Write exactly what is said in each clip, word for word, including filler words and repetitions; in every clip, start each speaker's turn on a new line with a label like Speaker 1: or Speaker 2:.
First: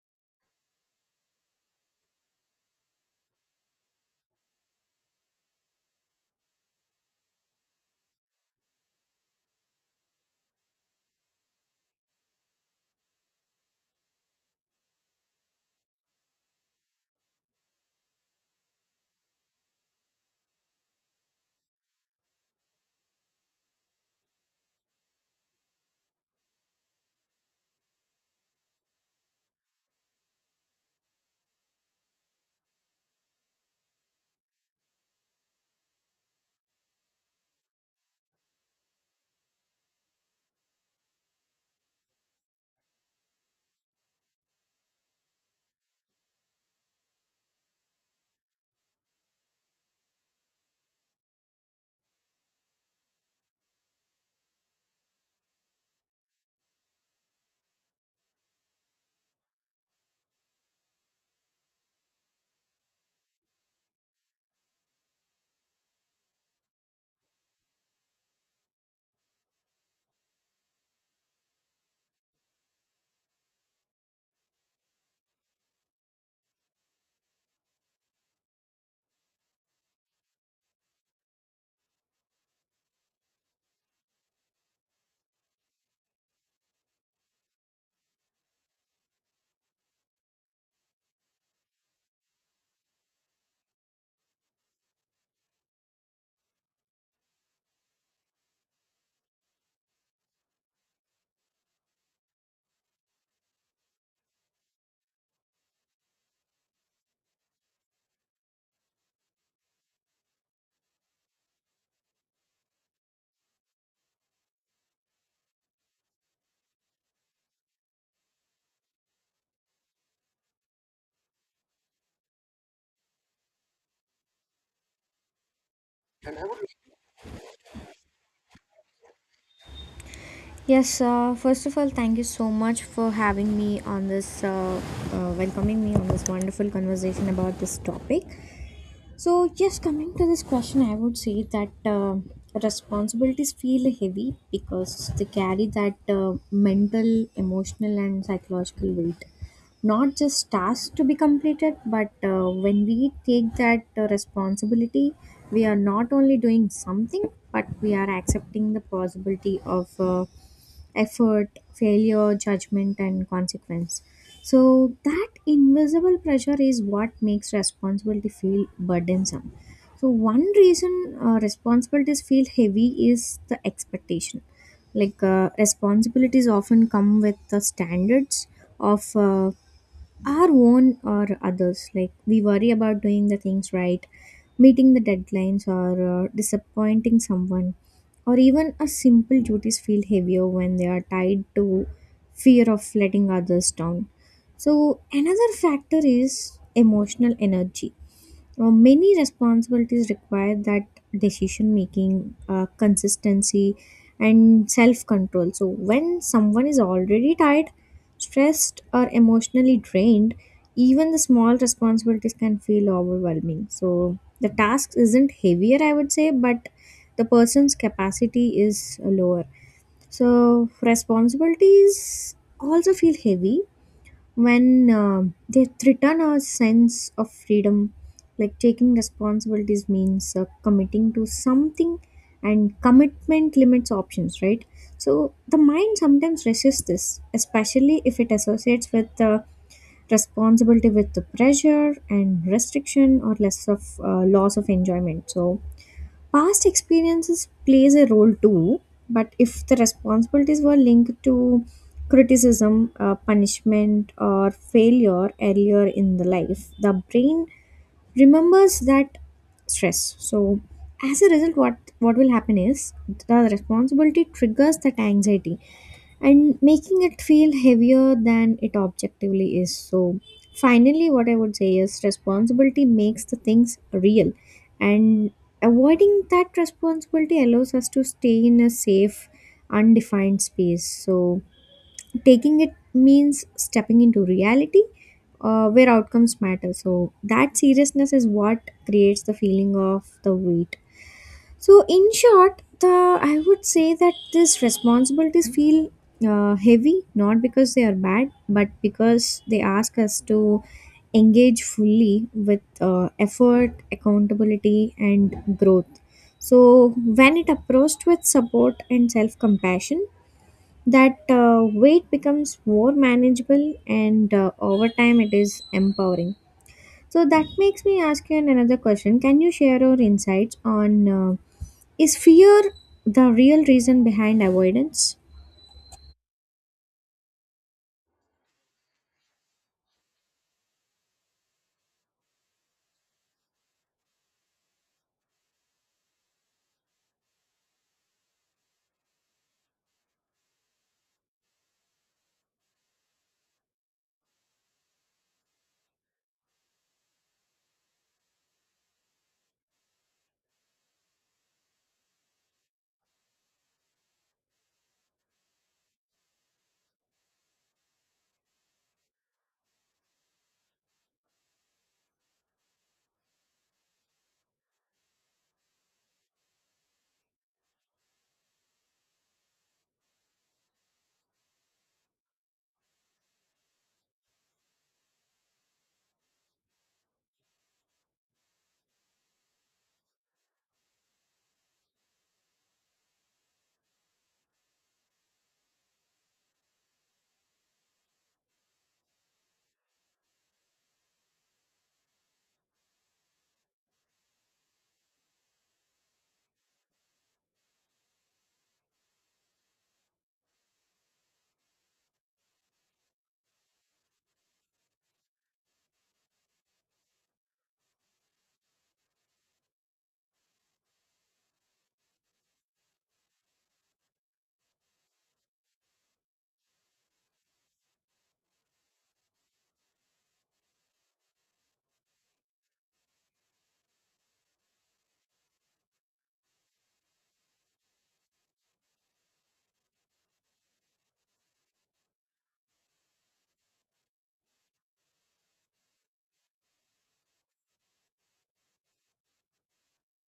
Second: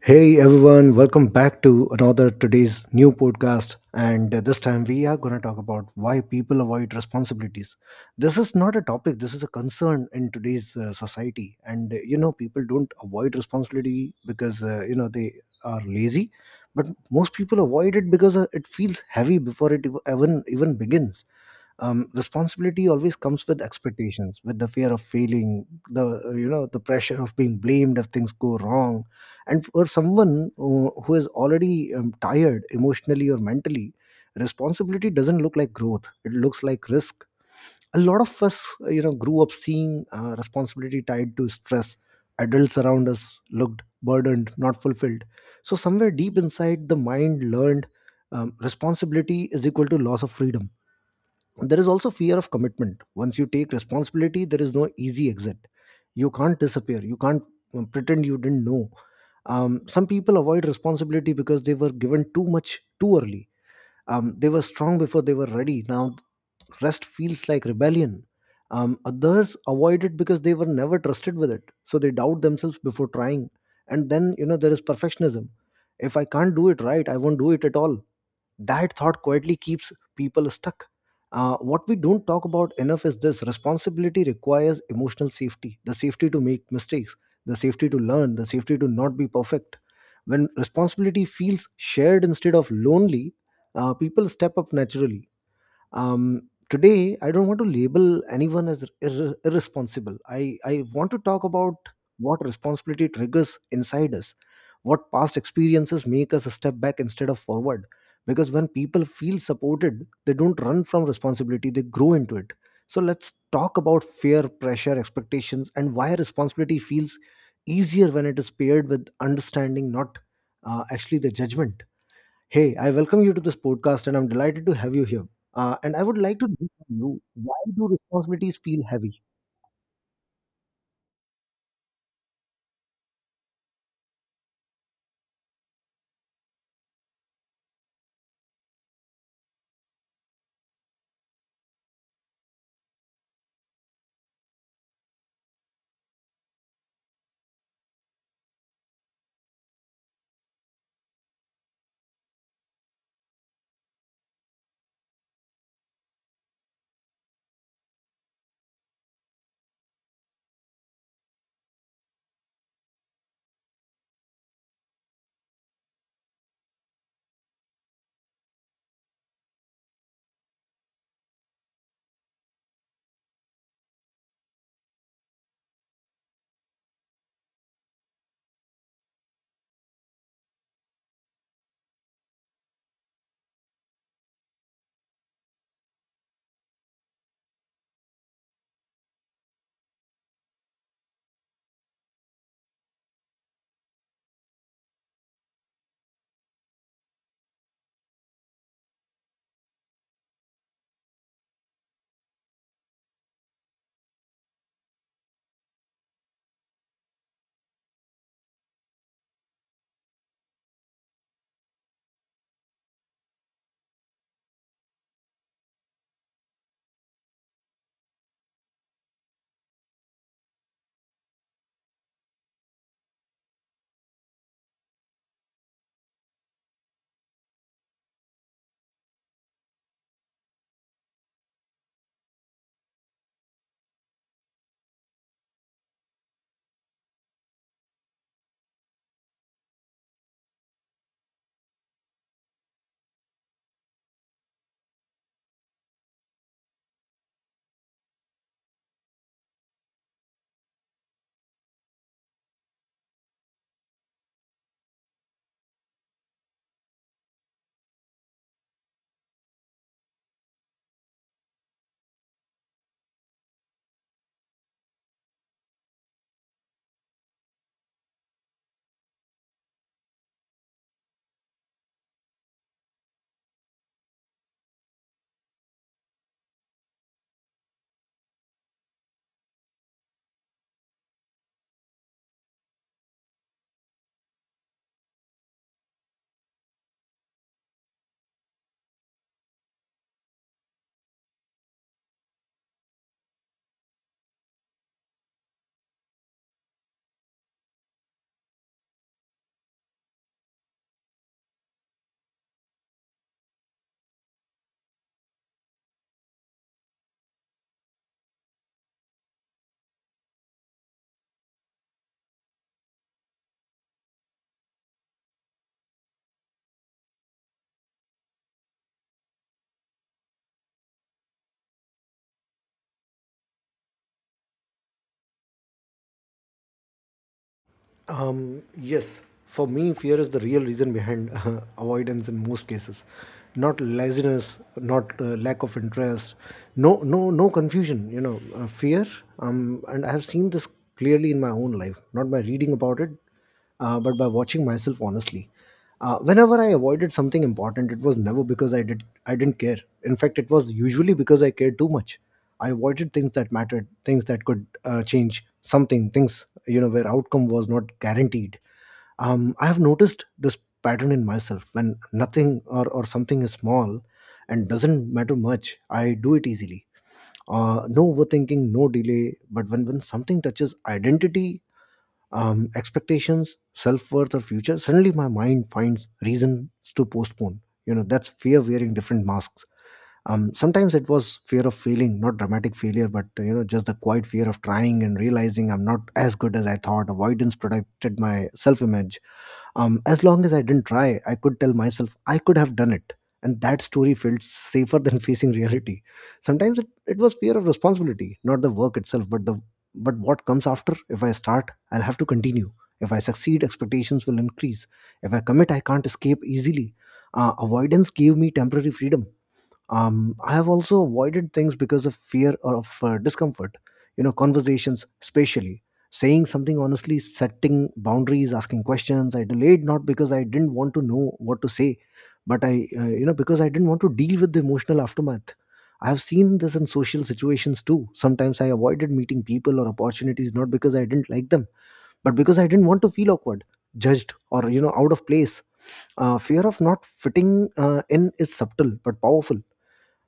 Speaker 1: Hey everyone, welcome back to another today's new podcast. And uh, This time we are going to talk about why people avoid responsibilities. This is not a topic, this is a concern in today's uh, society. And uh, you know, people don't avoid responsibility because uh, you know they are lazy, but most people avoid it because uh, it feels heavy before it ev- even even begins. Um, responsibility always comes with expectations, with the fear of failing, the uh, you know the pressure of being blamed if things go wrong, and for someone uh, who is already um, tired emotionally or mentally. Responsibility doesn't look like growth, it looks like risk. A lot of us uh, you know grew up seeing uh, responsibility tied to stress. Adults around us looked burdened, not fulfilled. So somewhere deep inside, the mind learned um, responsibility is equal to loss of freedom. There is also fear of commitment. Once you take responsibility, there is no easy exit. You can't disappear. You can't um, pretend you didn't know. Um, some people avoid responsibility because they were given too much too early. Um, they were strong before they were ready. Now rest feels like rebellion. Um, others avoid it because they were never trusted with it, so they doubt themselves before trying. And then, you know, there is perfectionism. If I can't do it right, I won't do it at all. That thought quietly keeps people stuck. Uh, what we don't talk about enough is this: responsibility requires emotional safety, the safety to make mistakes, the safety to learn, the safety to not be perfect. When responsibility feels shared instead of lonely, uh, people step up naturally. um, Today I don't want to label anyone as ir- irresponsible i i want to talk about what responsibility triggers inside us, what past experiences make us step back instead of forward, because when people feel supported, they don't run from responsibility, they grow into it. So let's talk about fear, pressure, expectations, and why responsibility feels easier when it is paired with understanding, not uh, actually the judgment. Hey, I welcome you to this podcast, and I'm delighted to have you here. Uh, and I would like to know from you, why do responsibilities feel heavy?
Speaker 2: Yes, uh, first of all, thank you so much for having me on this, uh, uh, welcoming me on this wonderful conversation about this topic. So yes, coming to this question, I would say that uh, responsibilities feel heavy because they carry that uh, mental, emotional, and psychological weight. Not just tasks to be completed, but uh, when we take that uh, responsibility, we are not only doing something, but we are accepting the possibility of uh, effort, failure, judgment, and consequence. So that invisible pressure is what makes responsibility feel burdensome. So one reason uh, responsibilities feel heavy is the expectation. Like uh, responsibilities often come with the standards of uh, our own or others. Like we worry about doing the things right, meeting the deadlines, or uh, disappointing someone, or even our simple duties feel heavier when they are tied to fear of letting others down. So another factor is emotional energy. Uh, many responsibilities require that decision making, uh, consistency, and self control. So when someone is already tired, stressed, or emotionally drained, even the small responsibilities can feel overwhelming. So the task isn't heavier, I would say, but the person's capacity is lower. So responsibilities also feel heavy when um they threaten our sense of freedom, like taking responsibilities means uh, committing to something, and commitment limits options, right? So the mind sometimes resists this, especially if it associates with uh, responsibility with the pressure and restriction, or less of uh, loss of enjoyment. So past experiences plays a role too, but if the responsibilities were linked to criticism, uh, punishment, or failure earlier in the life, the brain remembers that stress. So as a result, what what will happen is the responsibility triggers that anxiety and making it feel heavier than it objectively is. So finally, what I would say is responsibility makes the things real, and avoiding that responsibility allows us to stay in a safe, undefined space. So taking it means stepping into reality. Uh, where outcomes matter. So that seriousness is what creates the feeling of the weight. So in short, the I would say that these responsibilities feel uh, heavy not because they are bad, but because they ask us to engage fully with uh, effort, accountability, and growth. So when it approached with support and self compassion, that uh, weight becomes more manageable, and uh, over time, it is empowering. So that makes me ask you another question. Can you share your insights on uh, is fear the real reason behind avoidance?
Speaker 1: Um, yes, for me, fear is the real reason behind avoidance in most cases. Not laziness, not uh, lack of interest, no, no, no confusion. You know, uh, fear. Um, and I have seen this clearly in my own life, not by reading about it, uh, but by watching myself honestly. Uh, whenever I avoided something important, it was never because I did I didn't care. In fact, it was usually because I cared too much. I avoided things that mattered, things that could uh, change something, things, you know, where outcome was not guaranteed. Um, I have noticed this pattern in myself. When nothing or, or something is small and doesn't matter much, I do it easily. Uh, no overthinking, no delay. But when when something touches identity, um, expectations, self worth, or future, suddenly my mind finds reasons to postpone. You know, that's fear wearing different masks. Um, sometimes it was fear of failing, not dramatic failure, but uh, you know just the quiet fear of trying and realizing I'm not as good as I thought. Avoidance protected my self-image. Um, as long as I didn't try, I could tell myself I could have done it, and that story felt safer than facing reality. Sometimes it, it was fear of responsibility, not the work itself, but the but what comes after. If I start, I'll have to continue. If I succeed, expectations will increase. If I commit, I can't escape easily. Uh, avoidance gave me temporary freedom. Um, i have also avoided things because of fear or of uh, discomfort. You know, conversations especially, saying something honestly, setting boundaries, asking questions. I delayed not because I didn't want to know what to say, but I uh, you know because I didn't want to deal with the emotional aftermath. I have seen this in social situations too. Sometimes I avoided meeting people or opportunities, not because I didn't like them, but because I didn't want to feel awkward, judged, or, you know, out of place. Uh, fear of not fitting uh, in is subtle but powerful.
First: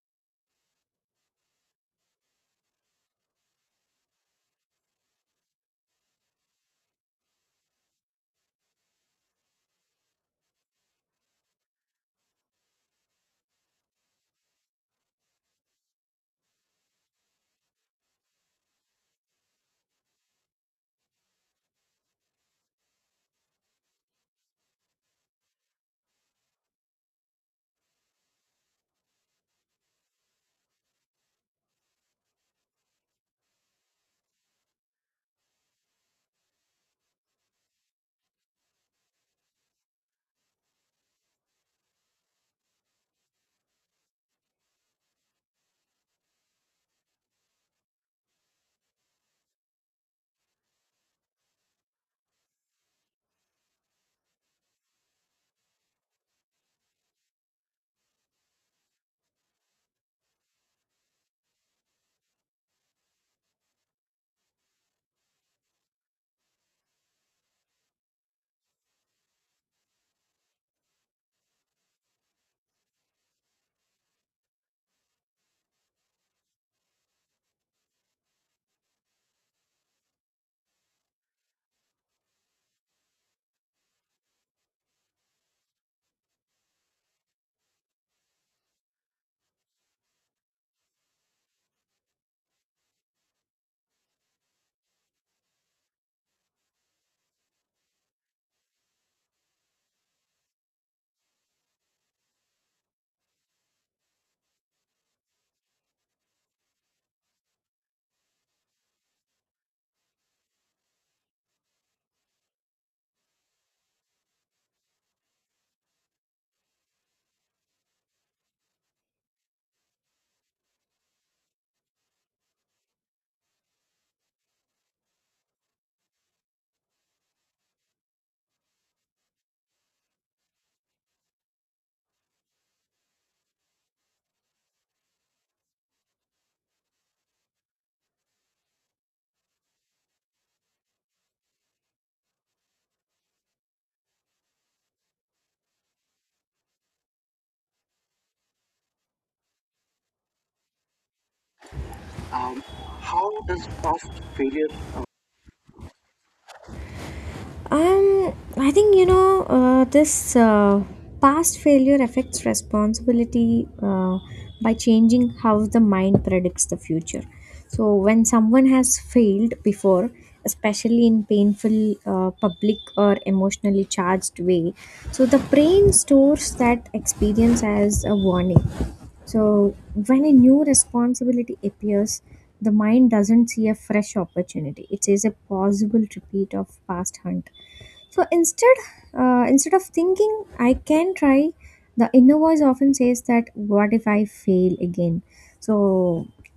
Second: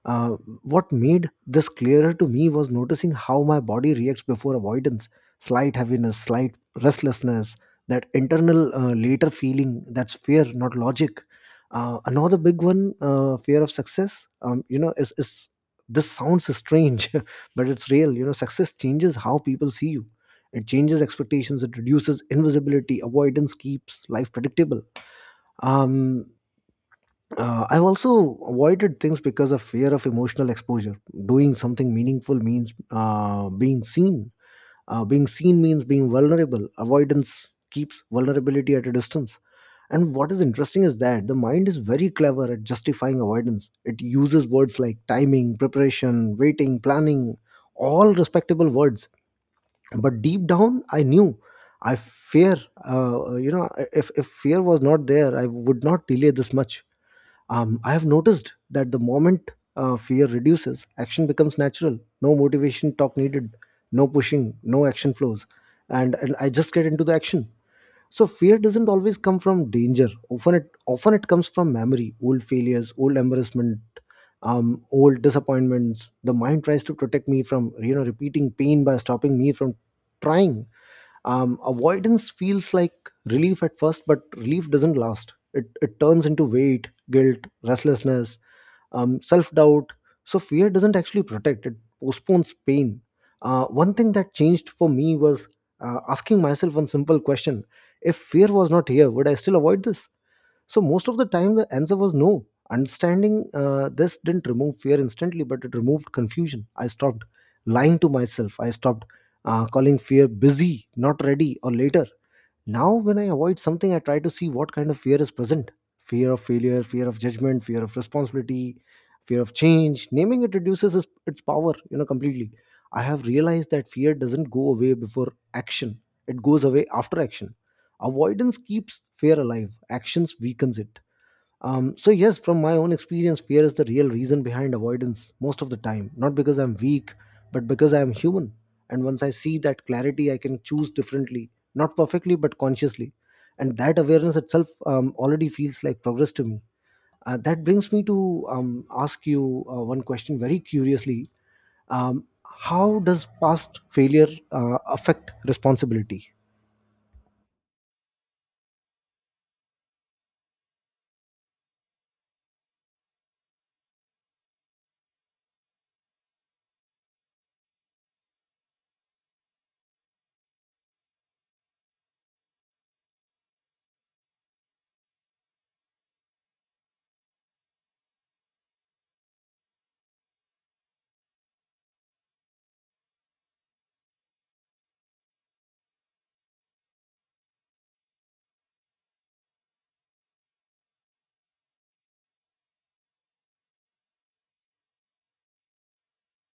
Speaker 1: Uh, what made this clearer to me was noticing how my body reacts before avoidance: slight heaviness, slight restlessness, that internal uh, later feeling. That's fear, not logic. Uh, another big one, uh, fear of success. Um, you know, is, is this sounds strange, but it's real. You know, success changes how people see you. It changes expectations. It reduces invisibility. Avoidance keeps life predictable. um uh, I've also avoided things because of fear of emotional exposure. Doing something meaningful means uh, being seen. Uh, being seen means being vulnerable. Avoidance keeps vulnerability at a distance. And what is interesting is that the mind is very clever at justifying avoidance. It uses words like timing, preparation, waiting, planning, all respectable words. But deep down, I knew. I fear, uh, you know, if, if fear was not there, I would not delay this much. Um, I have noticed that the moment uh, fear reduces, action becomes natural. No motivation talk needed, no pushing, no action flows, and, and I just get into the action. So fear doesn't always come from danger. Often it often it comes from memory, old failures, old embarrassment, um, old disappointments. The mind tries to protect me from, you know, repeating pain by stopping me from trying. Um, avoidance feels like relief at first, but relief doesn't last. It, it turns into weight, guilt, restlessness, um, self-doubt. So fear doesn't actually protect, it postpones pain. Uh, one thing that changed for me was uh, asking myself one simple question: if fear was not here, would I still avoid this? So most of the time, the answer was no. Understanding uh, this didn't remove fear instantly, but it removed confusion. I stopped lying to myself. I stopped uh, calling fear busy, not ready, or later. Now, when I avoid something, I try to see what kind of fear is present: fear of failure, fear of judgment, fear of responsibility, fear of change. Naming it reduces its, its power, you know, completely. I have realized that fear doesn't go away before action, it goes away after action. Avoidance keeps fear alive, actions weakens it. Um, so yes, from my own experience, fear is the real reason behind avoidance most of the time. Not because I'm weak, but because I am human. And once I see that clarity, I can choose differently, not perfectly, but consciously. And that awareness itself um, already feels like progress to me. Uh, that brings me to um, ask you uh, one question very curiously. Um, how does past failure uh, affect responsibility?
Speaker 2: Um, I think you know uh, this uh, past failure affects responsibility uh, by changing how the mind predicts the future. So when someone has failed before, especially in painful uh, public or emotionally charged way, so the brain stores that experience as a warning. So when a new responsibility appears, the mind doesn't see a fresh opportunity. It sees a possible repeat of past hunt. So instead, uh, Instead of thinking I can try, the inner voice often says that what if I fail again? So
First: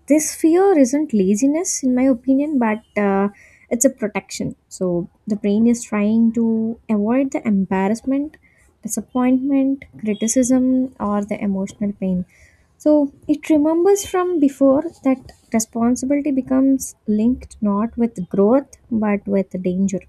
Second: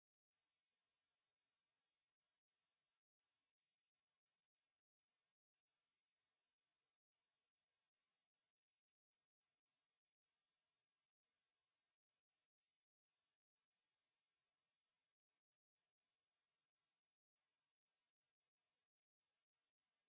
Speaker 2: this fear isn't laziness, in my opinion, but uh, it's a protection. So the brain is trying to avoid the embarrassment, disappointment, criticism, or the emotional pain. So it remembers from before that responsibility becomes linked not with growth but with danger.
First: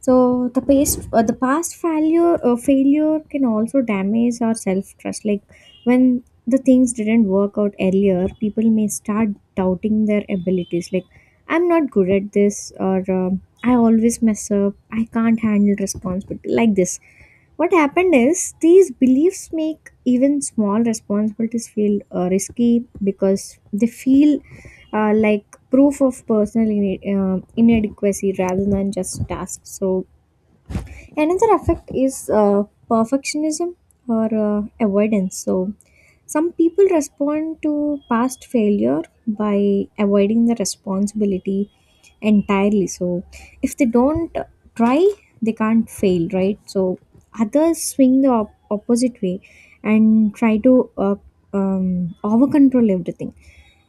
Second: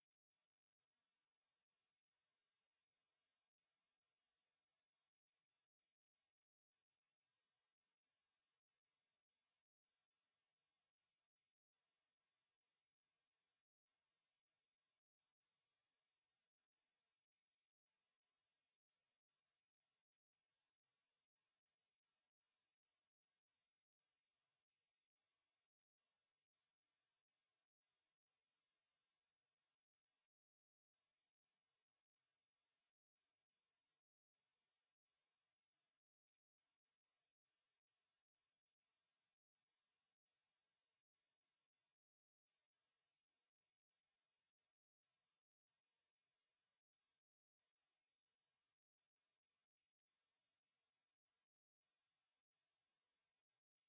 Speaker 2: So the past uh, the past failure uh, failure can also damage our self trust. Like when the things didn't work out earlier, people may start doubting their abilities. Like I'm not good at this, or um, I always mess up. I can't handle responsibility like this. What happened is these beliefs make even small responsibilities feel uh, risky because they feel uh, like proof of personal ine- uh, inadequacy rather than just tasks. So another effect is uh, perfectionism or uh, avoidance. So some people respond to past failure by avoiding the responsibility entirely. So if they don't try, they can't fail, right? So others swing the op- opposite way and try to uh, um, over control everything,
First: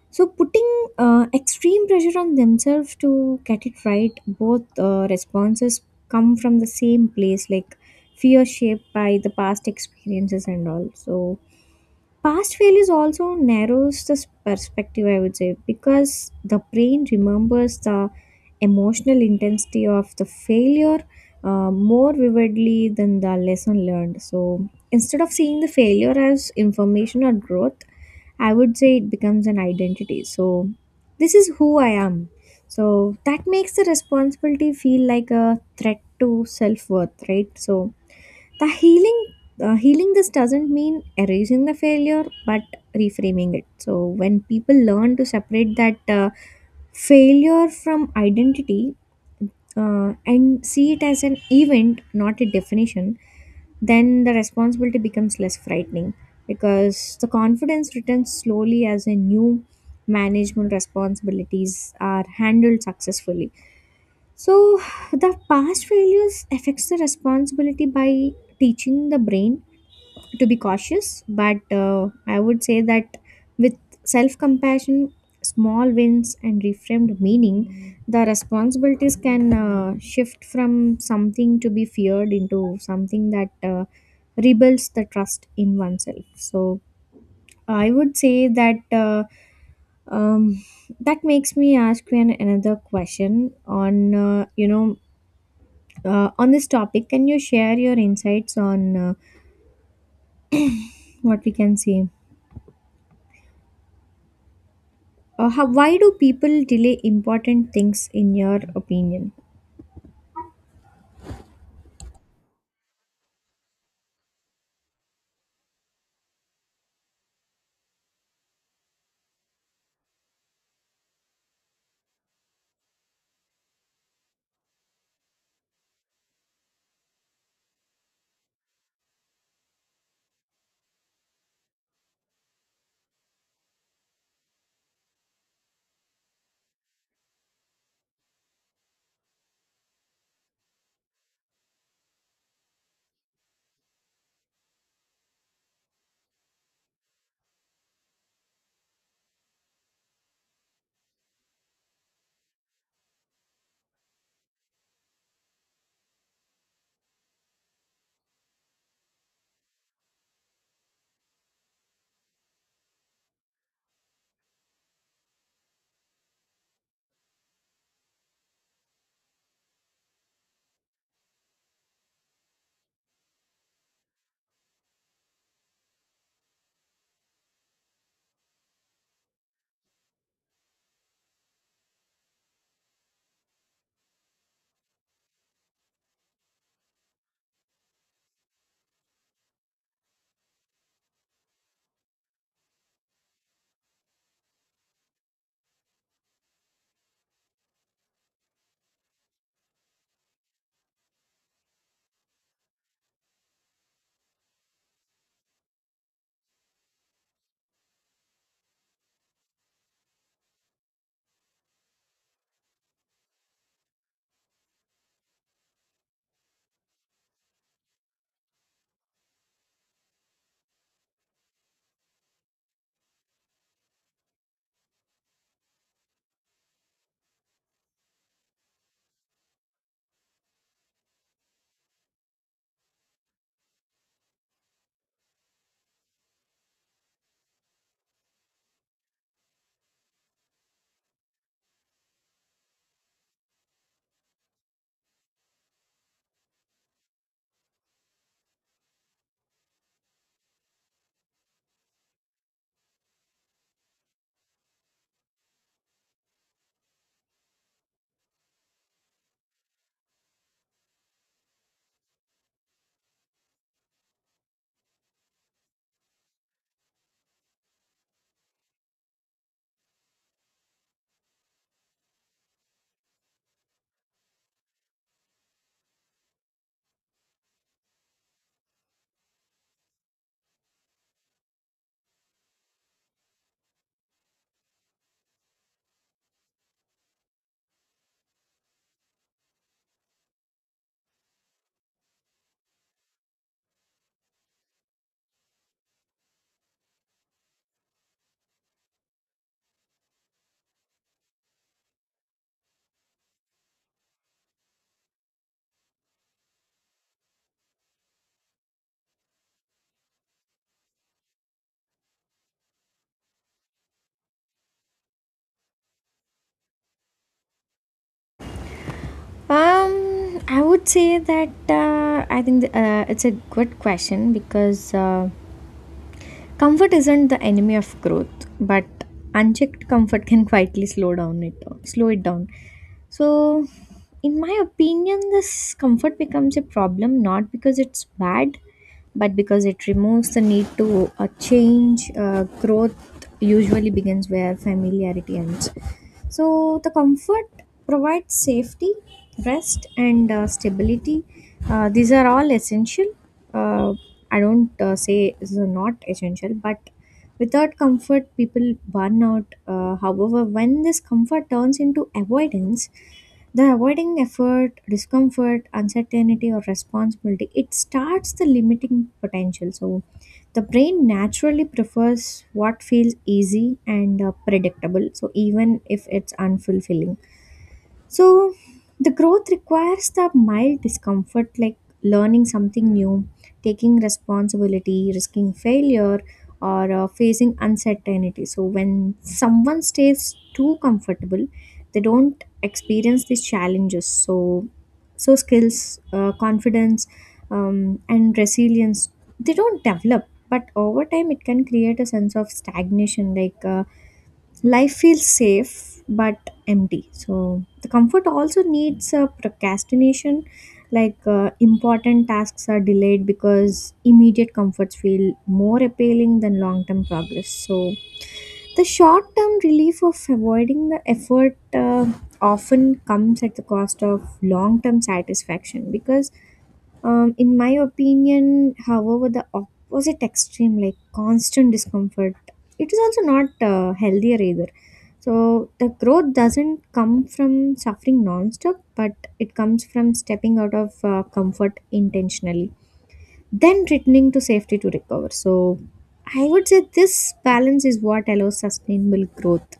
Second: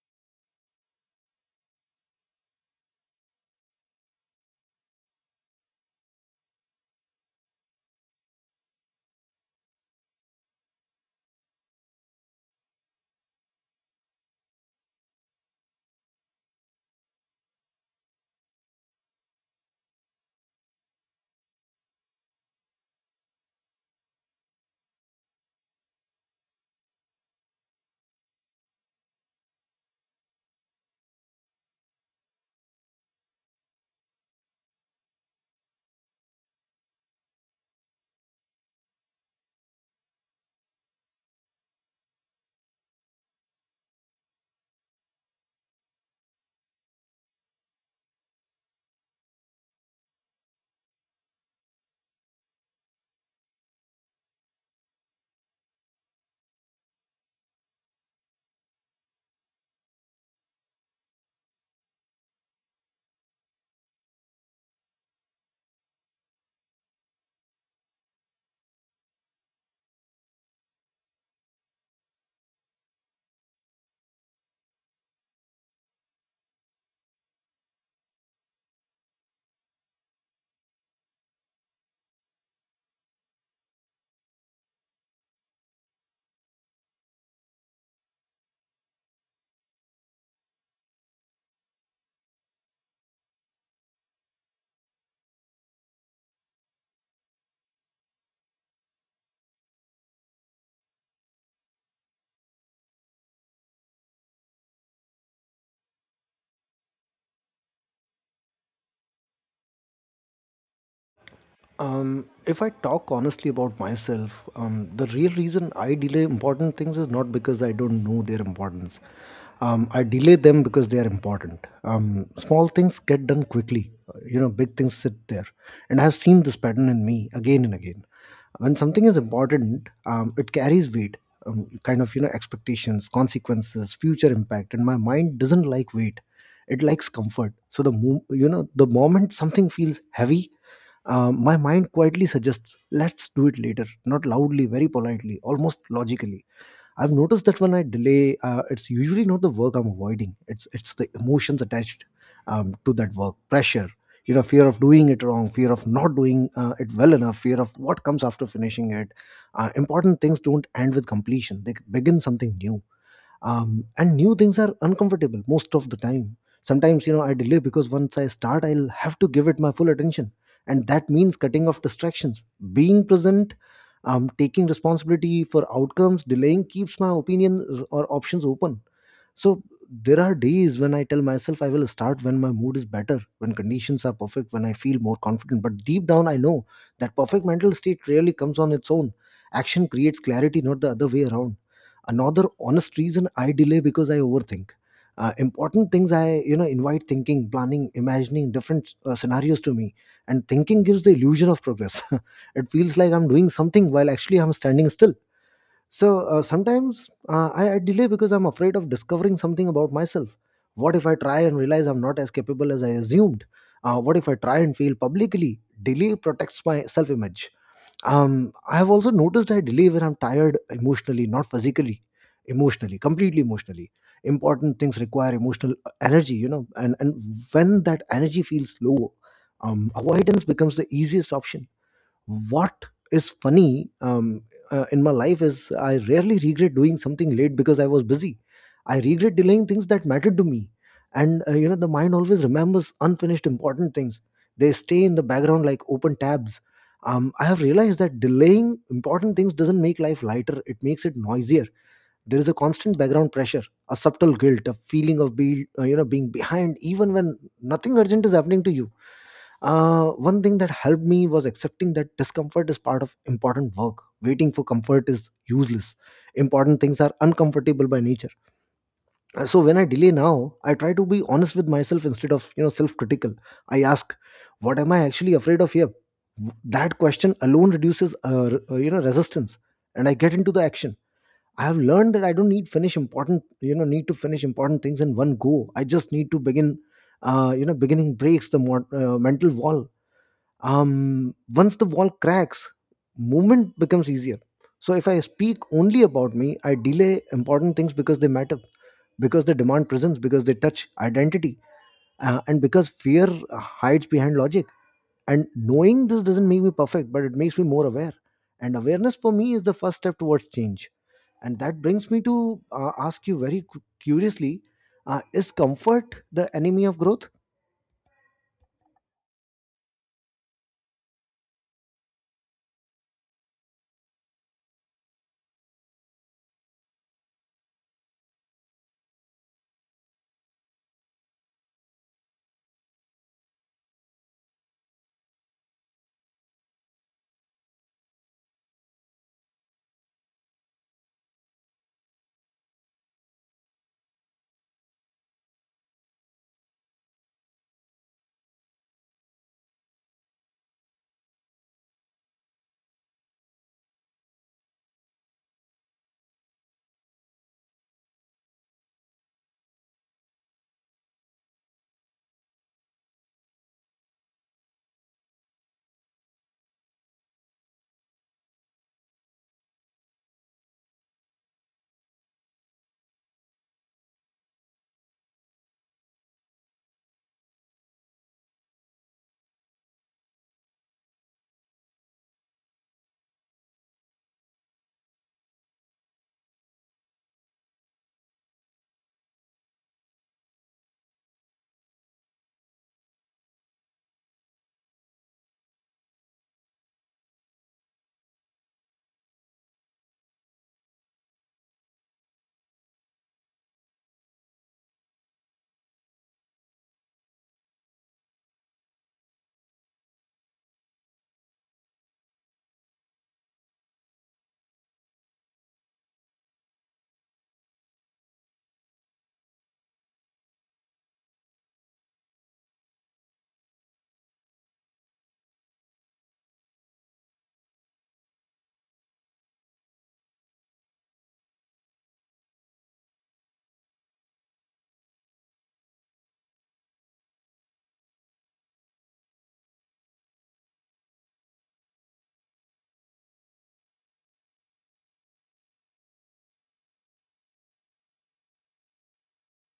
Speaker 2: so putting uh, extreme pressure on themselves to get it right. Both uh, responses come from the same place, like fear shaped by the past experiences and all. So past failures also narrows the perspective, I would say, because the brain remembers the emotional intensity of the failure uh, more vividly than the lesson learned. So instead of seeing the failure as information or growth, I would say it becomes an identity. So this is who I am. So that makes the responsibility feel like a threat to self worth, right? So, the healing. Uh, healing this doesn't mean erasing the failure but reframing it. So when people learn to separate that uh, failure from identity uh, and see it as an event, not a definition, then the responsibility becomes less frightening because the confidence returns slowly as a new management responsibilities are handled successfully. So the past failures affects the responsibility by teaching the brain to be cautious, but uh, I would say that with self compassion, small wins, and reframed meaning, the responsibilities can uh, shift from something to be feared into something that uh, rebuilds the trust in oneself. So I would say that uh, um, that makes me ask you an, another question on uh, you know, uh, on this topic. Can you share your insights on uh, what we can say? Uh, how, why do people delay important things, in your opinion?
Speaker 1: Um, if I talk honestly about myself, um, the real reason I delay important things is not because I don't know their importance. Um, I delay them because they are important. Um, small things get done quickly. uh, You know, big things sit there. And I've seen this pattern in me again and again. When something is important, um, it carries weight, um, kind of, you know, expectations, consequences, future impact. And my mind doesn't like weight. It likes comfort. So the, mo- you know, the moment something feels heavy, um, my mind quietly suggests, let's do it later, not loudly, very politely, almost logically. I've noticed that when I delay, uh, it's usually not the work I'm avoiding. It's it's the emotions attached um, to that work, pressure, you know, fear of doing it wrong, fear of not doing uh, it well enough, fear of what comes after finishing it. Uh, important things don't end with completion; they begin something new, um, and new things are uncomfortable most of the time. Sometimes, you know, I delay because once I start, I'll have to give it my full attention, and that means cutting off distractions, being present, um, taking responsibility for outcomes. Delaying keeps my opinions or options open. So there are days when I tell myself I will start when my mood is better, when conditions are perfect, when I feel more confident. But deep down, I know that perfect mental state rarely comes on its own. Action creates clarity, not the other way around. Another honest reason I delay because I overthink. Uh, important things I, you know, invite thinking, planning, imagining different uh, scenarios to me, and thinking gives the illusion of progress. It feels like I'm doing something while actually I'm standing still. So uh, sometimes, uh, I, I delay because I'm afraid of discovering something about myself. What if I try and realize I'm not as capable as I assumed? Uh, what if I try and fail publicly? Delay protects my self image. Um, I have also noticed I delay when I'm tired emotionally, not physically, emotionally, completely emotionally. Important things require emotional uh, energy, you know, and, and when that energy feels low, um, avoidance becomes the easiest option. What is funny um, uh, in my life is I rarely regret doing something late because I was busy. I regret delaying things that mattered to me. And uh, you know, the mind always remembers unfinished important things. They stay in the background like open tabs. Um, I have realized that delaying important things doesn't make life lighter, it makes it noisier. There is a constant background pressure, a subtle guilt, a feeling of be, uh, you know, being behind even when nothing urgent is happening to you uh, One thing that helped me was accepting that discomfort is part of important work. Waiting for comfort is useless. Important things are uncomfortable by nature. Uh, So when I delay now, I try to be honest with myself instead of you know self-critical. I ask, what am I actually afraid of here? W- That question alone reduces uh, r- uh, you know resistance, and I get into the action. I have learned that I don't need finish important you know need to finish important things in one go. I just need to begin. Uh, you know, beginning breaks the mod- uh, mental wall. Um, once the wall cracks, movement becomes easier. So if I speak only about me, I delay important things because they matter, because they demand presence, because they touch identity, uh, and because fear hides behind logic. And knowing this doesn't make me perfect, but it makes me more aware, and awareness for me is the first step towards change. And that brings me to uh, ask you very cu- curiously, uh, is comfort the enemy of growth?
Speaker 2: Um, I would say that uh, I think the, uh, it's a good question because uh, comfort isn't the enemy of growth, but unchecked comfort can quietly slow down it, uh, slow it down. So in my opinion, this comfort becomes a problem not because it's bad, but because it removes the need to uh, change. Uh, growth usually begins where familiarity ends. So the comfort provides safety, rest, and uh, stability. Uh, these are all essential. Uh, I don't uh, say is not essential, but without comfort, people burn out. Uh, however, when this comfort turns into avoidance, the avoiding effort, discomfort, uncertainty, or responsibility, it starts the limiting potential. So the brain naturally prefers what feels easy and uh, predictable, so even if it's unfulfilling. So the growth requires the mild discomfort, like learning something new, taking responsibility, risking failure, or uh, facing uncertainty. So when someone stays too comfortable, they don't experience these challenges. So, so skills, uh, confidence, um, and resilience, they don't develop. But over time, it can create a sense of stagnation. Like. Uh, life feels safe but empty. So the comfort also needs a procrastination, like uh, important tasks are delayed because immediate comforts feel more appealing than long term progress. So the short term relief of avoiding the effort uh, often comes at the cost of long term satisfaction. Because um, In my opinion, however, the opposite extreme, like constant discomfort, it is also not uh, healthier either. So the growth doesn't come from suffering non-stop, but it comes from stepping out of uh, comfort intentionally, then returning to safety to recover. So I would say this balance is what allows sustainable growth.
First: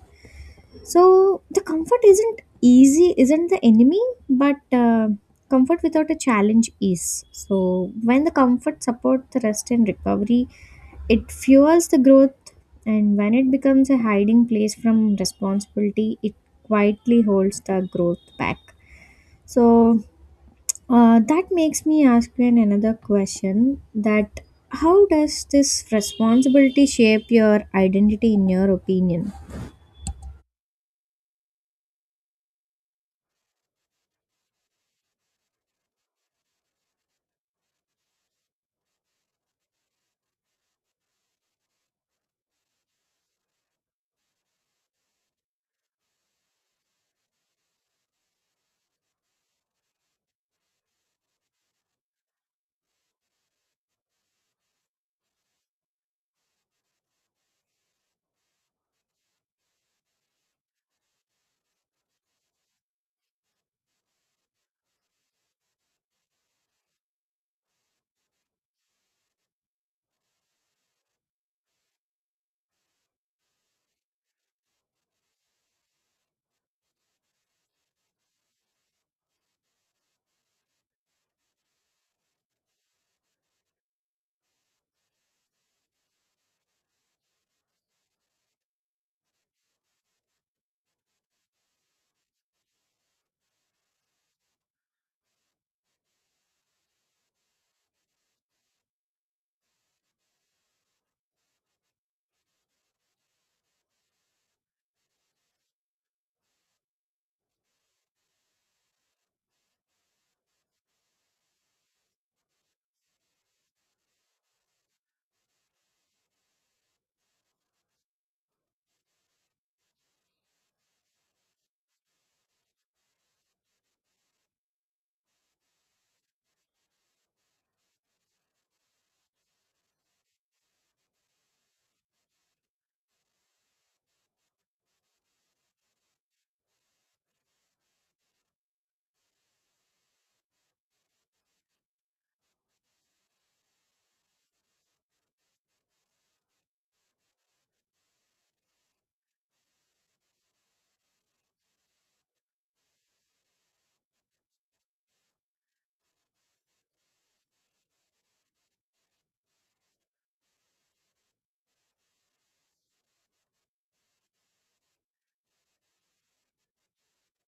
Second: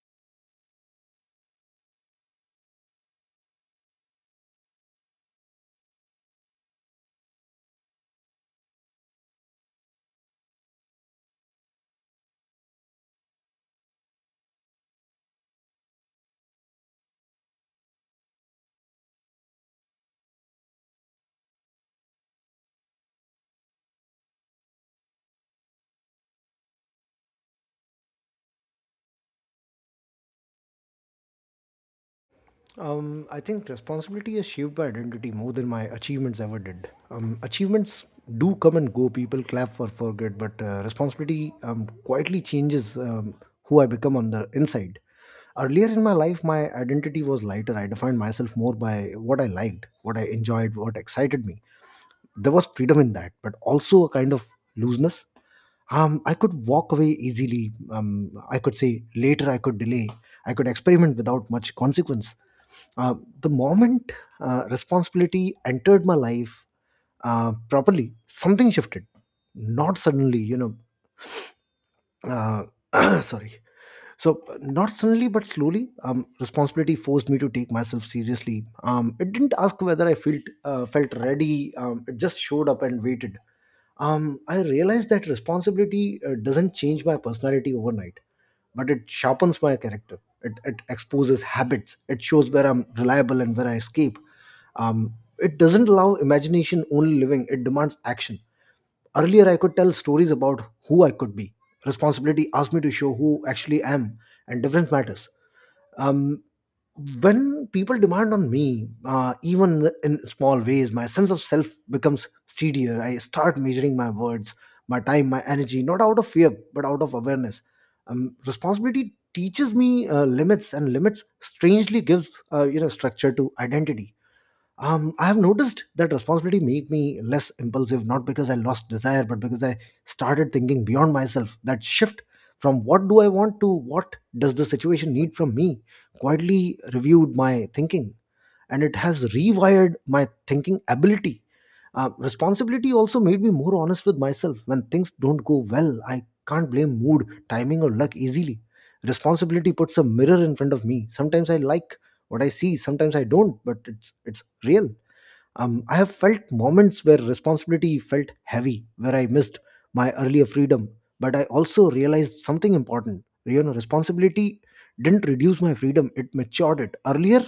Speaker 2: So the comfort isn't easy, isn't the enemy, but uh, comfort without a challenge is. So when the comfort supports the rest and recovery, it fuels the growth, and when it becomes a hiding place from responsibility, it quietly holds the growth back. So uh, that makes me ask you an- another question: that how does this responsibility shape your identity, in your opinion?
Speaker 1: Um, I think responsibility is shaped by identity more than my achievements ever did. Um, achievements do come and go. People clap for forget, but uh, responsibility um, quietly changes um, who I become on the inside. Earlier in my life, my identity was lighter. I defined myself more by what I liked, what I enjoyed, what excited me. There was freedom in that, but also a kind of looseness. Um, I could walk away easily. Um, I could say later. I could delay. I could experiment without much consequence uh, the moment uh, responsibility entered my life uh, properly, something shifted. Not suddenly, you know. Uh, sorry. So, uh, not suddenly, but slowly, um, responsibility forced me to take myself seriously. Um, it didn't ask whether I felt uh, felt ready. Um, it just showed up and waited. Um, I realized that responsibility uh, doesn't change my personality overnight, but it sharpens my character. It, it exposes habits. It shows where I'm reliable and where I escape um, it doesn't allow imagination only living, it demands action. Earlier I could tell stories about who I could be. Responsibility asked me to show who actually I am, and difference matters. um, when people demand on me, uh, even in small ways, my sense of self becomes steadier. I start measuring my words, my time, my energy, not out of fear but out of awareness. Um, responsibility teaches me uh, limits, and limits strangely gives uh, you know structure to identity. um, I have noticed that responsibility made me less impulsive, not because I lost desire but because I started thinking beyond myself. That shift from what do I want to what does the situation need from me quietly reviewed my thinking, and it has rewired my thinking ability. Uh, responsibility also made me more honest with myself. When things don't go well, I can't blame mood, timing or luck easily. Responsibility puts a mirror in front of me. Sometimes I like what I see, sometimes I don't, but it's it's real. um, I have felt moments where responsibility felt heavy, where I missed my earlier freedom, but I also realized something important. You know, responsibility didn't reduce my freedom, it matured it. Earlier,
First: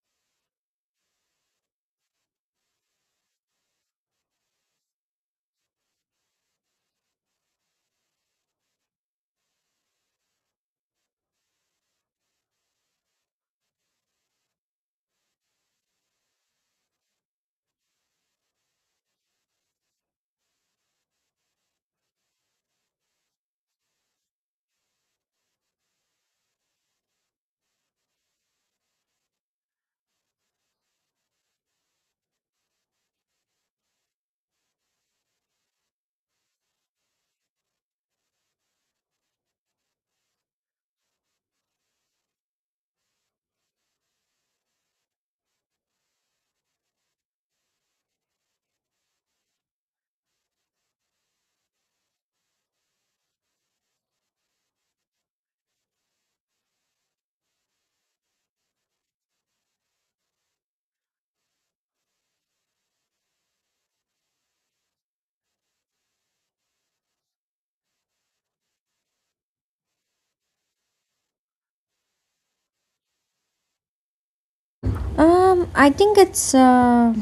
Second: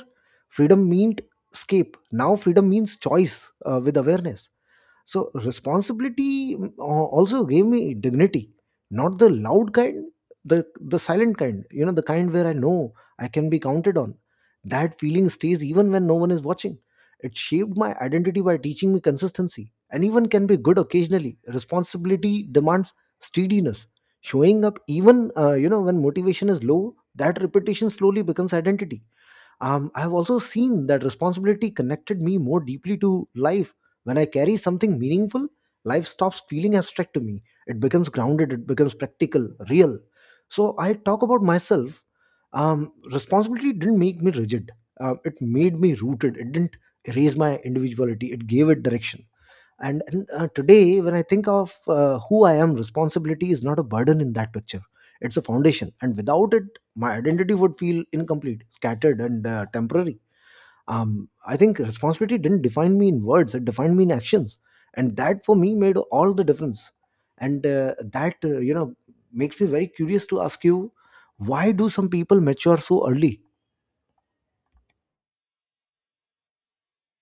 Speaker 1: freedom meant escape. Now, freedom means choice uh, with awareness. So responsibility mm, al- also gave me dignity, not the loud kind, the the silent kind. You know, the kind where I know I can be counted on. That feeling stays even when no one is watching. It shaped my identity by teaching me consistency. Anyone can be good occasionally. Responsibility demands steadiness. Showing up even uh, you know when motivation is low, that repetition slowly becomes identity. Um, I've also seen that responsibility connected me more deeply to life. When I carry something meaningful, life stops feeling abstract to me. It becomes grounded, it becomes practical, real. So I talk about myself. Um, responsibility didn't make me rigid, Um, it made me rooted. It didn't erase my individuality, it gave it direction. And, and, uh, today when I think of uh, who I am, responsibility is not a burden in that picture, it's a foundation, and without it my identity would feel incomplete, scattered and uh, temporary. Um, i think responsibility didn't define me in words, it defined me in actions, and that for me made all the difference. And uh, that uh, you know makes me very curious to ask you, why do some people mature so early?
Speaker 2: Um, I think it's uh,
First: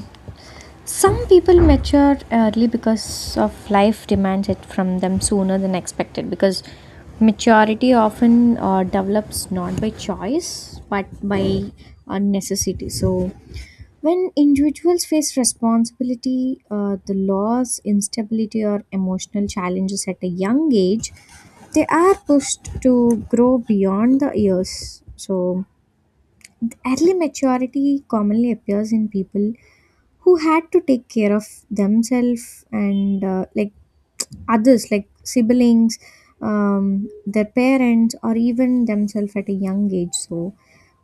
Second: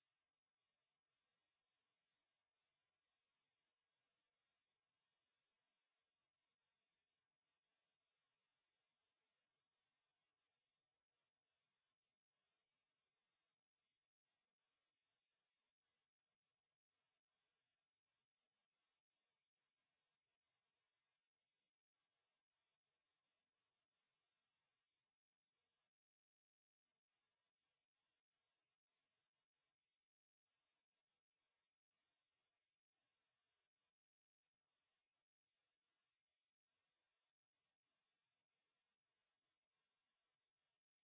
Speaker 2: Some people mature early because of life demands it from them sooner than expected, because maturity often uh, develops not by choice but by uh, necessity. So when individuals face responsibility, uh, the loss, instability, or emotional challenges at a young age, they are pushed to grow beyond the years. So early maturity commonly appears in people who had to take care of themselves and uh, like others, like siblings, um, their parents, or even themselves at a young age. So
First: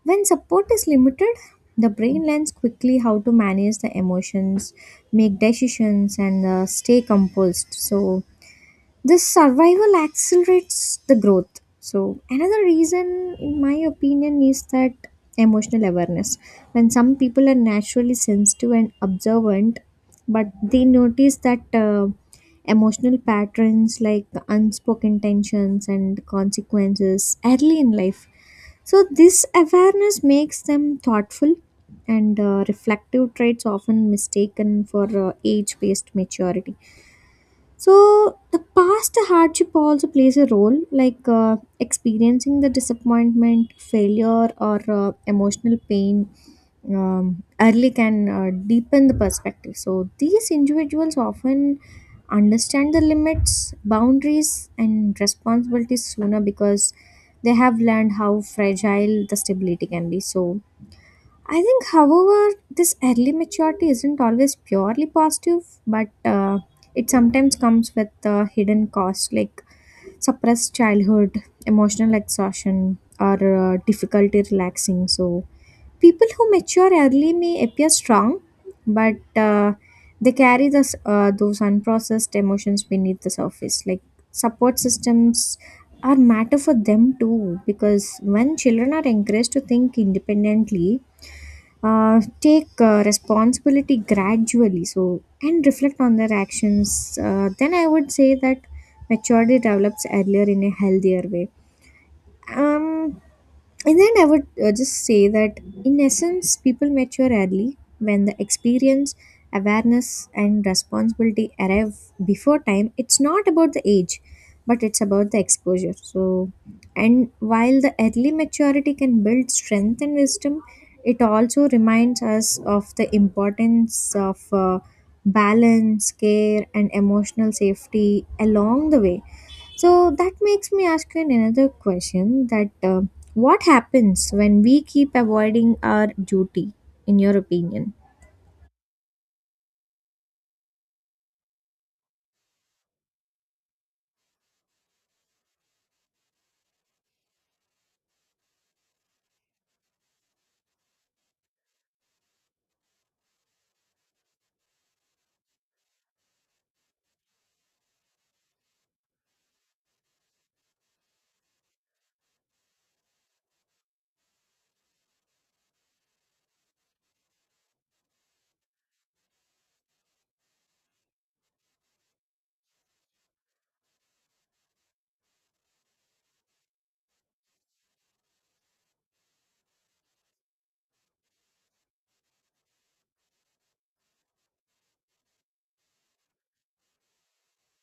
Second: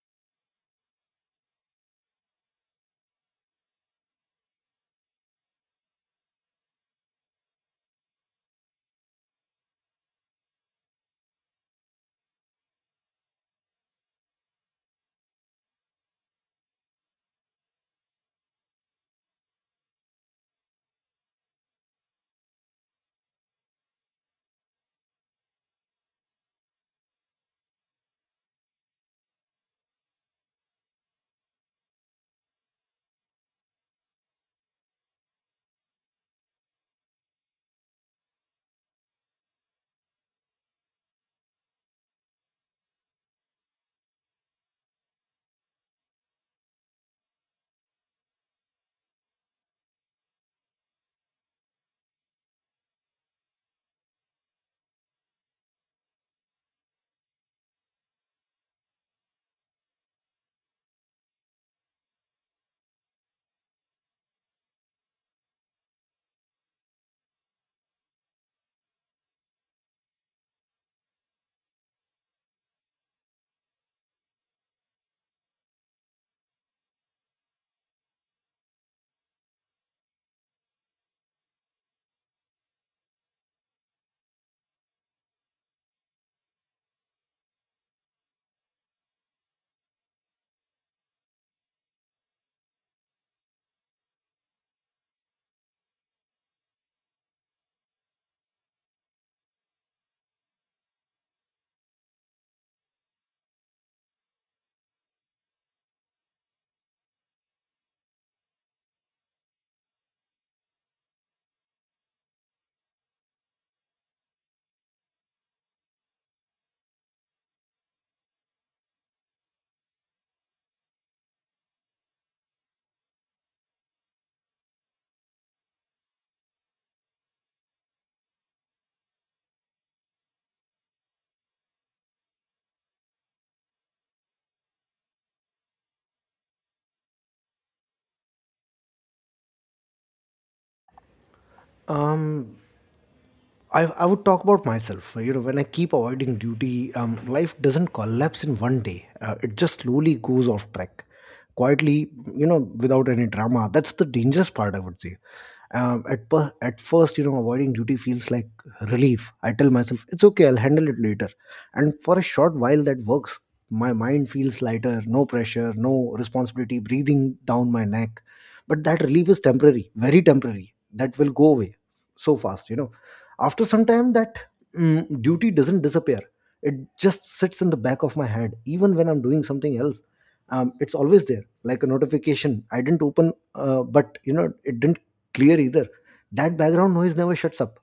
Speaker 2: when support is limited, the brain learns quickly how to manage the emotions, make decisions, and uh, stay composed. So this survival accelerates the growth. So another reason, in my opinion, is that emotional awareness, when some people are naturally sensitive and observant, but they notice that uh, emotional patterns like unspoken tensions and consequences early in life. So this awareness makes them thoughtful and uh, reflective traits often mistaken for uh, age based maturity. So the past hardship also plays a role, like uh, experiencing the disappointment, failure, or uh, emotional pain, um, early, can uh, deepen the perspective. So these individuals often understand the limits, boundaries, and responsibilities sooner because they have learned how fragile the stability can be. So I think, however, this early maturity isn't always purely positive, but uh, it sometimes comes with uh, hidden costs like suppressed childhood, emotional exhaustion, or uh, difficulty relaxing. So people who mature early may appear strong, but uh, they carry this, uh, those unprocessed emotions beneath the surface. Like support systems are matter for them too, because when children are encouraged to think independently, uh, take uh, responsibility gradually, so and reflect on their actions, uh, then I would say that maturity develops earlier in a healthier way. um and then I would uh, just say that in essence, people mature early when the experience, awareness, and responsibility arrive before time. It's not about the age, but it's about the exposure. So and while the early maturity can build strength and wisdom, it also reminds us of the importance of uh, balance, care, and emotional safety along the way. So that makes me ask you another question: that uh, what happens when we keep avoiding our duty, in your opinion?
Speaker 1: um I, I would talk about myself. You know, when I keep avoiding duty, um, life doesn't collapse in one day. Uh, it just slowly goes off track, quietly. You know, without any drama. That's the dangerous part, I would say. Um, at per- at first, you know, avoiding duty feels like relief. I tell myself it's okay. I'll handle it later. And for a short while, that works. My mind feels lighter. No pressure. No responsibility breathing down my neck. But that relief is temporary, very temporary. That will go away so fast. You know, after some time that mm, duty doesn't disappear, it just sits in the back of my head even when I'm doing something else. Um, it's always there, like a notification I didn't open uh, but you know it didn't clear either. That background noise never shuts up.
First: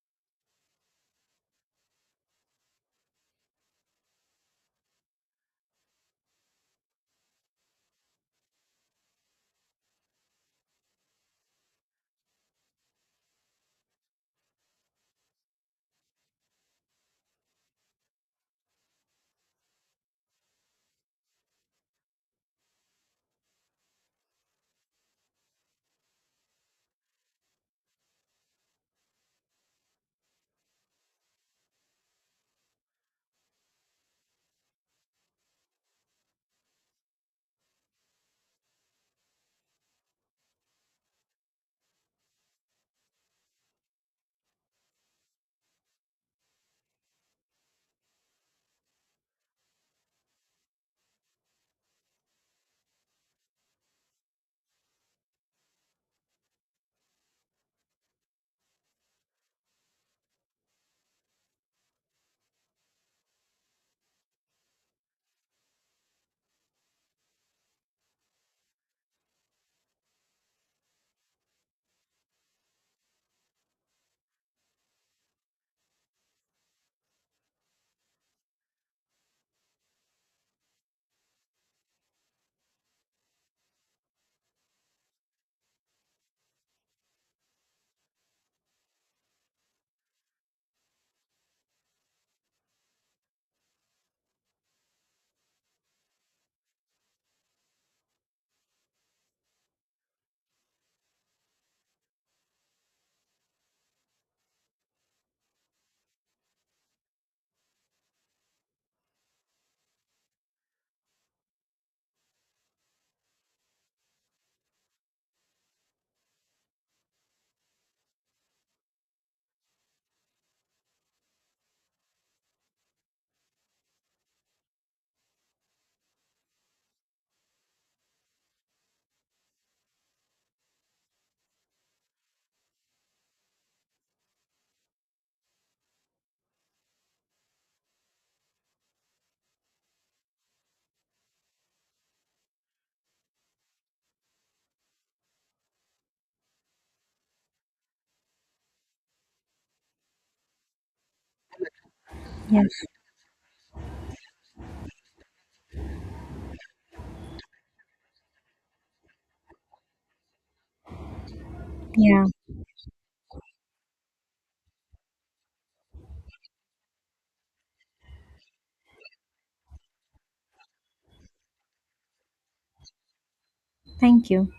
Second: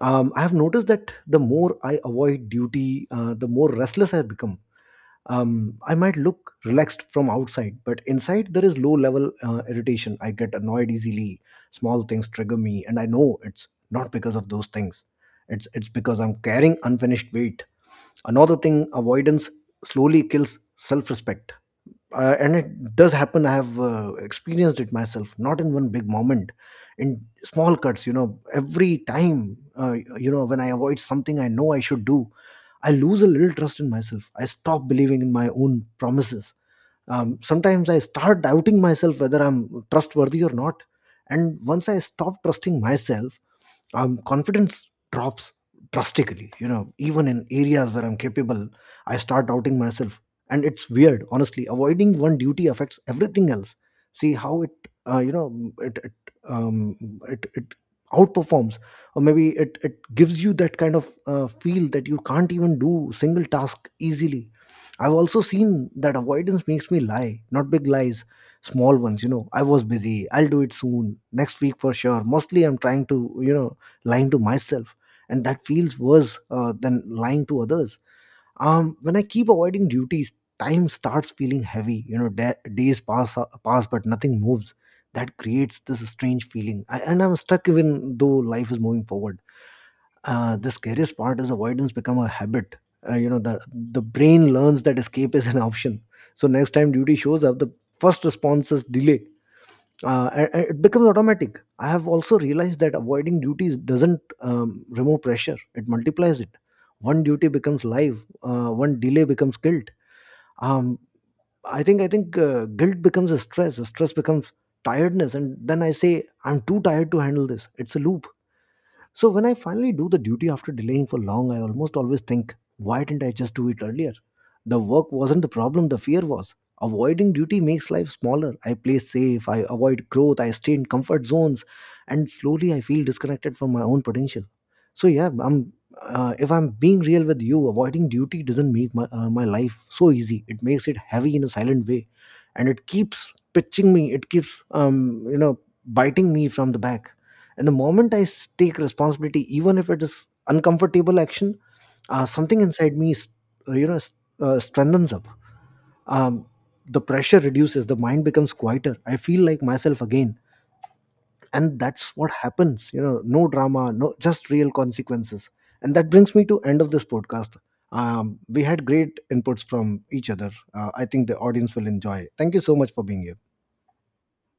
Speaker 1: um, I have noticed that the more I avoid duty uh, the more restless I become. um, I might look relaxed from outside, but inside there is low level uh, irritation. I get annoyed easily. Small things trigger me, and I know it's not because of those things. It's it's because I'm carrying unfinished weight. Another thing, avoidance slowly kills self respect, uh, and it does happen. I have uh, experienced it myself, not in one big moment, in small cuts. You know, every time uh, you know when I avoid something I know I should do, I lose a little trust in myself. I stop believing in my own promises. Um, sometimes I start doubting myself whether I'm trustworthy or not. And once I stop trusting myself, um, confidence drops drastically. You know, even in areas where I'm capable, I start doubting myself, and it's weird. Honestly, avoiding one duty affects everything else. See how it uh, you know it it, um, it it outperforms, or maybe it it gives you that kind of uh, feel that you can't even do single task easily. I've also seen that avoidance makes me lie, not big lies, small ones. You know, I was busy, I'll do it soon, next week for sure. Mostly I'm trying to, you know, lying to myself, and that feels worse uh, than lying to others. Um, when I keep avoiding duties, time starts feeling heavy. You know, da- days pass uh, pass but nothing moves. That creates this strange feeling, I, and I'm stuck even though life is moving forward. Uh, the scariest part is avoidance become a habit. Uh, you know, the the brain learns that escape is an option. So next time duty shows up, the first response is delay. Uh, a- a- it becomes automatic. I have also realized that avoiding duties doesn't um, remove pressure, it multiplies it. One duty becomes life, uh, one delay becomes guilt. Um, i think i think uh, guilt becomes a stress, stress becomes tiredness, and then I say I'm too tired to handle this. It's a loop. So when I finally do the duty after delaying for long, I almost always think, why didn't I just do it earlier? The work wasn't the problem, the fear was. Avoiding duty makes life smaller. I play safe, I avoid growth, I stay in comfort zones, and slowly I feel disconnected from my own potential. So yeah, I'm uh, if I'm being real with you, avoiding duty doesn't make my uh, my life so easy. It makes it heavy in a silent way, and it keeps pitching me. It keeps um you know biting me from the back, and the moment i s- take responsibility, even if it is uncomfortable action, uh, something
Speaker 2: Yeah.
Speaker 1: inside me s- uh, you know s- uh, strengthens up. um, the pressure reduces, the mind becomes quieter, I feel like myself again, and that's
Speaker 2: Yeah,
Speaker 1: what happens. You know, no drama, no, just real consequences. And that brings me to end of this podcast. Um, we had great inputs from each other. uh, I think the audience will enjoy. Thank you so much for being here.
Speaker 2: thank you.